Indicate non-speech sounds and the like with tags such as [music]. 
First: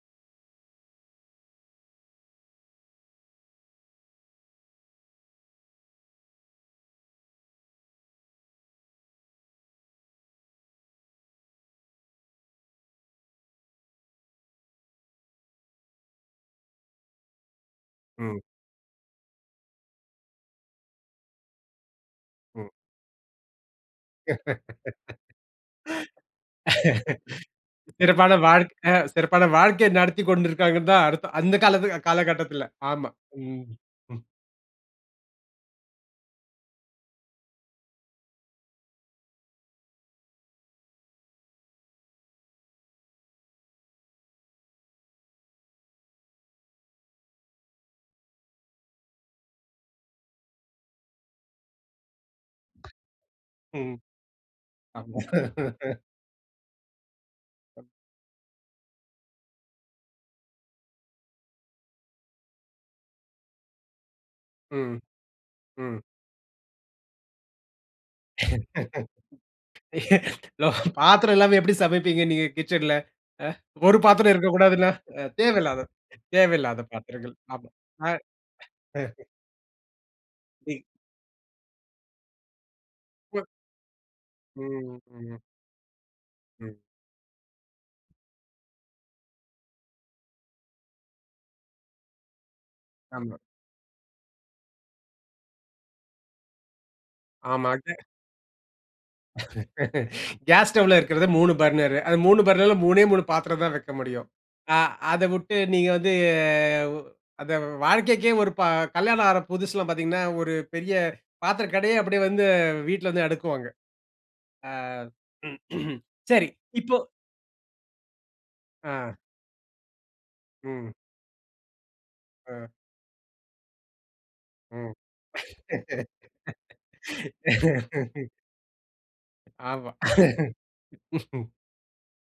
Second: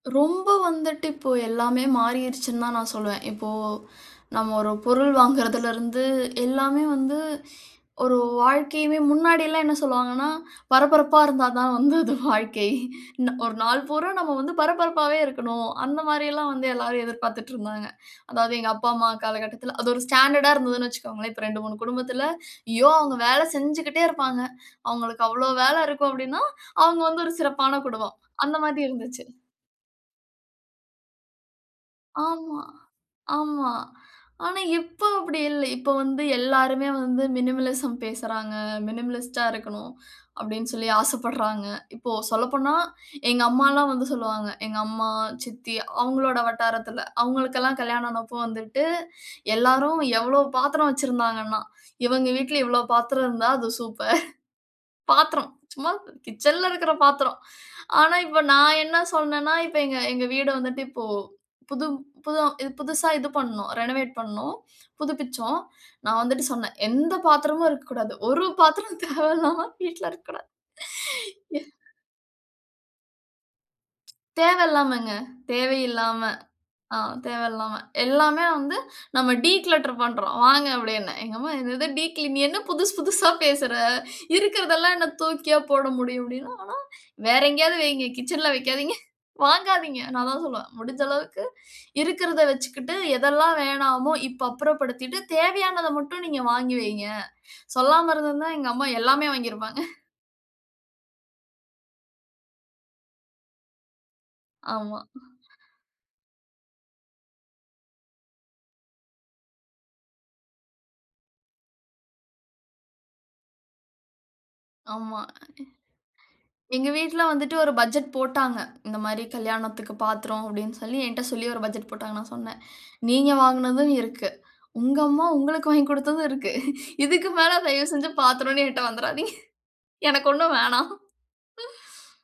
ரொம்ப வந்துட்டு இப்போ எல்லாமே மாறிருச்சுன்னு தான் நான் சொல்லுவேன். இப்போ நம்ம ஒரு பொருள் வாங்குறதுலருந்து எல்லாமே வந்து ஒரு வாழ்க்கையுமே முன்னாடில்லாம் என்ன சொல்லுவாங்கன்னா, "பரபரப்பா இருந்தா தான் வந்து அது வாழ்க்கை. ந ஒரு நாள் பூரா நம்ம வந்து பரபரப்பாவே இருக்கணும்." அந்த மாரில்லாம் வந்து எல்லாரும் எதிர்பார்த்துட்டிருந்தாங்க. ம். அதாவது எங்க அப்பா, அம்மா காலகட்டத்தில, அது ஒரு ஸ்டாண்டர்டா இருந்ததுன்னு வச்சுக்கோங்களேன். இப்ப 2 3 குடும்பத்தில, ம். "ஐயோ! அவங்க வேலை செஞ்சுகிட்டே இருப்பாங்க." அவங்களுக்கு அவ்வளோ வேலை இருக்கும், அப்படீன்னா, அவங்க வந்து [laughs] ஒரு சிறப்பான குடும்பம். சிறப்பான அந்த மாதிரி வாழ்க்கை. இருந்துச்சு. சிறப்பான வாழ்க்கையை நடத்திக்கொண்டு இருக்காங்கன்னுதான் அர்த்தம், அந்த காலத்து ஆமா, காலகட்டத்தில. ஆமா. ம், ஆமா. ம். ஆனா இப்ப அப்படி இல்ல. இப்ப வந்து எல்லாருமே வந்து மினிமலிசம் பேசுறாங்க. "மினிமலிஸ்ட்டா இருக்கணும்." அப்படீன்னு சொல்லி ஆசைப்படுறாங்க. இப்போ சொல்லப்போனா, எங்க அம்மால்லாம் வந்து சொல்லுவாங்க எங்க அம்மா, சித்தி அவங்களோட வட்டாரத்தில, அவங்களுக்கெல்லாம் கல்யாணம் ஆனப்ப வந்துட்டு, எல்லாரும் எவ்வளோ பாத்திரம் வச்சுருந்தாங்கன்னா, "இவங்க வீட்ல இவ்வளோ பாத்திரம் இருந்தா, அது ம். சூப்பர். ஆமா. பாத்திரம், சும்மா கிட்சன்ல இருக்கிற பாத்திரம். ஆனா இப்ப நான் என்ன சொன்னேன்னா இப்ப எங்க எங்க வீடு வந்துட்டு, இப்போ புது புது ம் புதுசா இது பண்ணோம். ரெனவேட் பண்ணோம். ம், புதுப்பிச்சோம். ம். நான் வந்துட்டு சொன்னேன், "எந்த பாத்திரமும் இருக்கக்கூடாது. ஒரு பாத்திரம் தேவையில்லாம வீட்ல இருக்கக்கூடாது." [laughs] பாத்திரம் இல்லாம எப்படி சமைப்பீங்க நீங்க கிட்சன்ல? ஆ. ஒரு பாத்திரம் இருக்கக்கூடாதுன்னா? தேவையில்லாமங்க. ஆ. தேவையில்லாத தேவையில்லாம. தேவையில்லாத ஆ. பாத்திரங்கள். ஆமா. தேவையில்லாம. அ "எல்லாமே வந்து அ. நம்ம டீக்ளேட்டர் பண்ணுறோம் வாங்க." [unintelligible] அப்படீன்னேன். எங்க அம்மா, "என்னது டீக்ளீன் நீ என்ன புதுசு புதுசா [unintelligible] பேசற. இருக்கிறதெல்லாம் ம். என்ன ம். தூக்கியா போட முடியும்?" ம். அப்படீன்னா. "வேற எங்கேயாவது வைங்க. கிட்சன்ல வைக்காதீங்க. வாங்காதீங்க". நான் அதான் சொல்லுவேன், "முடிஞ்ச அளவுக்கு இருக்கிறத வச்சுக்கிட்டு, ஆமா. எதெல்லாம் வேணாமோ, இப்ப அப்புறப்படுத்திட்டு தேவையானத மட்டும் நீங்க வாங்கி வைங்க." ஆமா. அது சொல்லாம இருந்திருந்தா, எங்க அம்மா எல்லாமே வாங்கியிருப்பாங்க. [laughs] கேஸ் ஸ்டவ்ல இருக்கிறது 3 பர்னர். அந்த 3 பர்னர்ல 3ஏ 3 பாத்திரம் தான் வைக்க முடியும். அ ஆமா. அத விட்டு நீங்க வந்து வ் அந்த வ் வாழ்க்கைக்கே ஒரு ப கல்யாணம் ஆற புதுசுலா பார்த்தீங்கன்னா, ஒரு பெரிய பாத்திர கடையே அப்படி வந்து வீட்ல வந்து அடுக்குவாங்க. ஆமா. அ [clears throat] சரி. எங்க இப்போ வீட்ல வந்துட்டு ஒரு பட்ஜெட் போட்டாங்க. இந்த ஆ. மாரி "கல்யாணத்துக்கு பாத்திரம்" அப்படீன்னு ம். சொல்லி என்ட்ட சொல்லி ஒரு பட்ஜெட் போட்டாங்க. நான் சொன்னேன், ஆ. "நீங்க வாங்கினதும் இருக்கு. ம். உங்க அம்மா உங்களுக்கு வாங்கி குடுத்ததும் இருக்கு. இதுக்கு மேல தயவு செய்து [laughs] பாத்திரம்ன்னு என்ட்ட வந்துராதீங்க. ஆமா. எனக்கு ஒண்ணும் வேணாம். [laughs]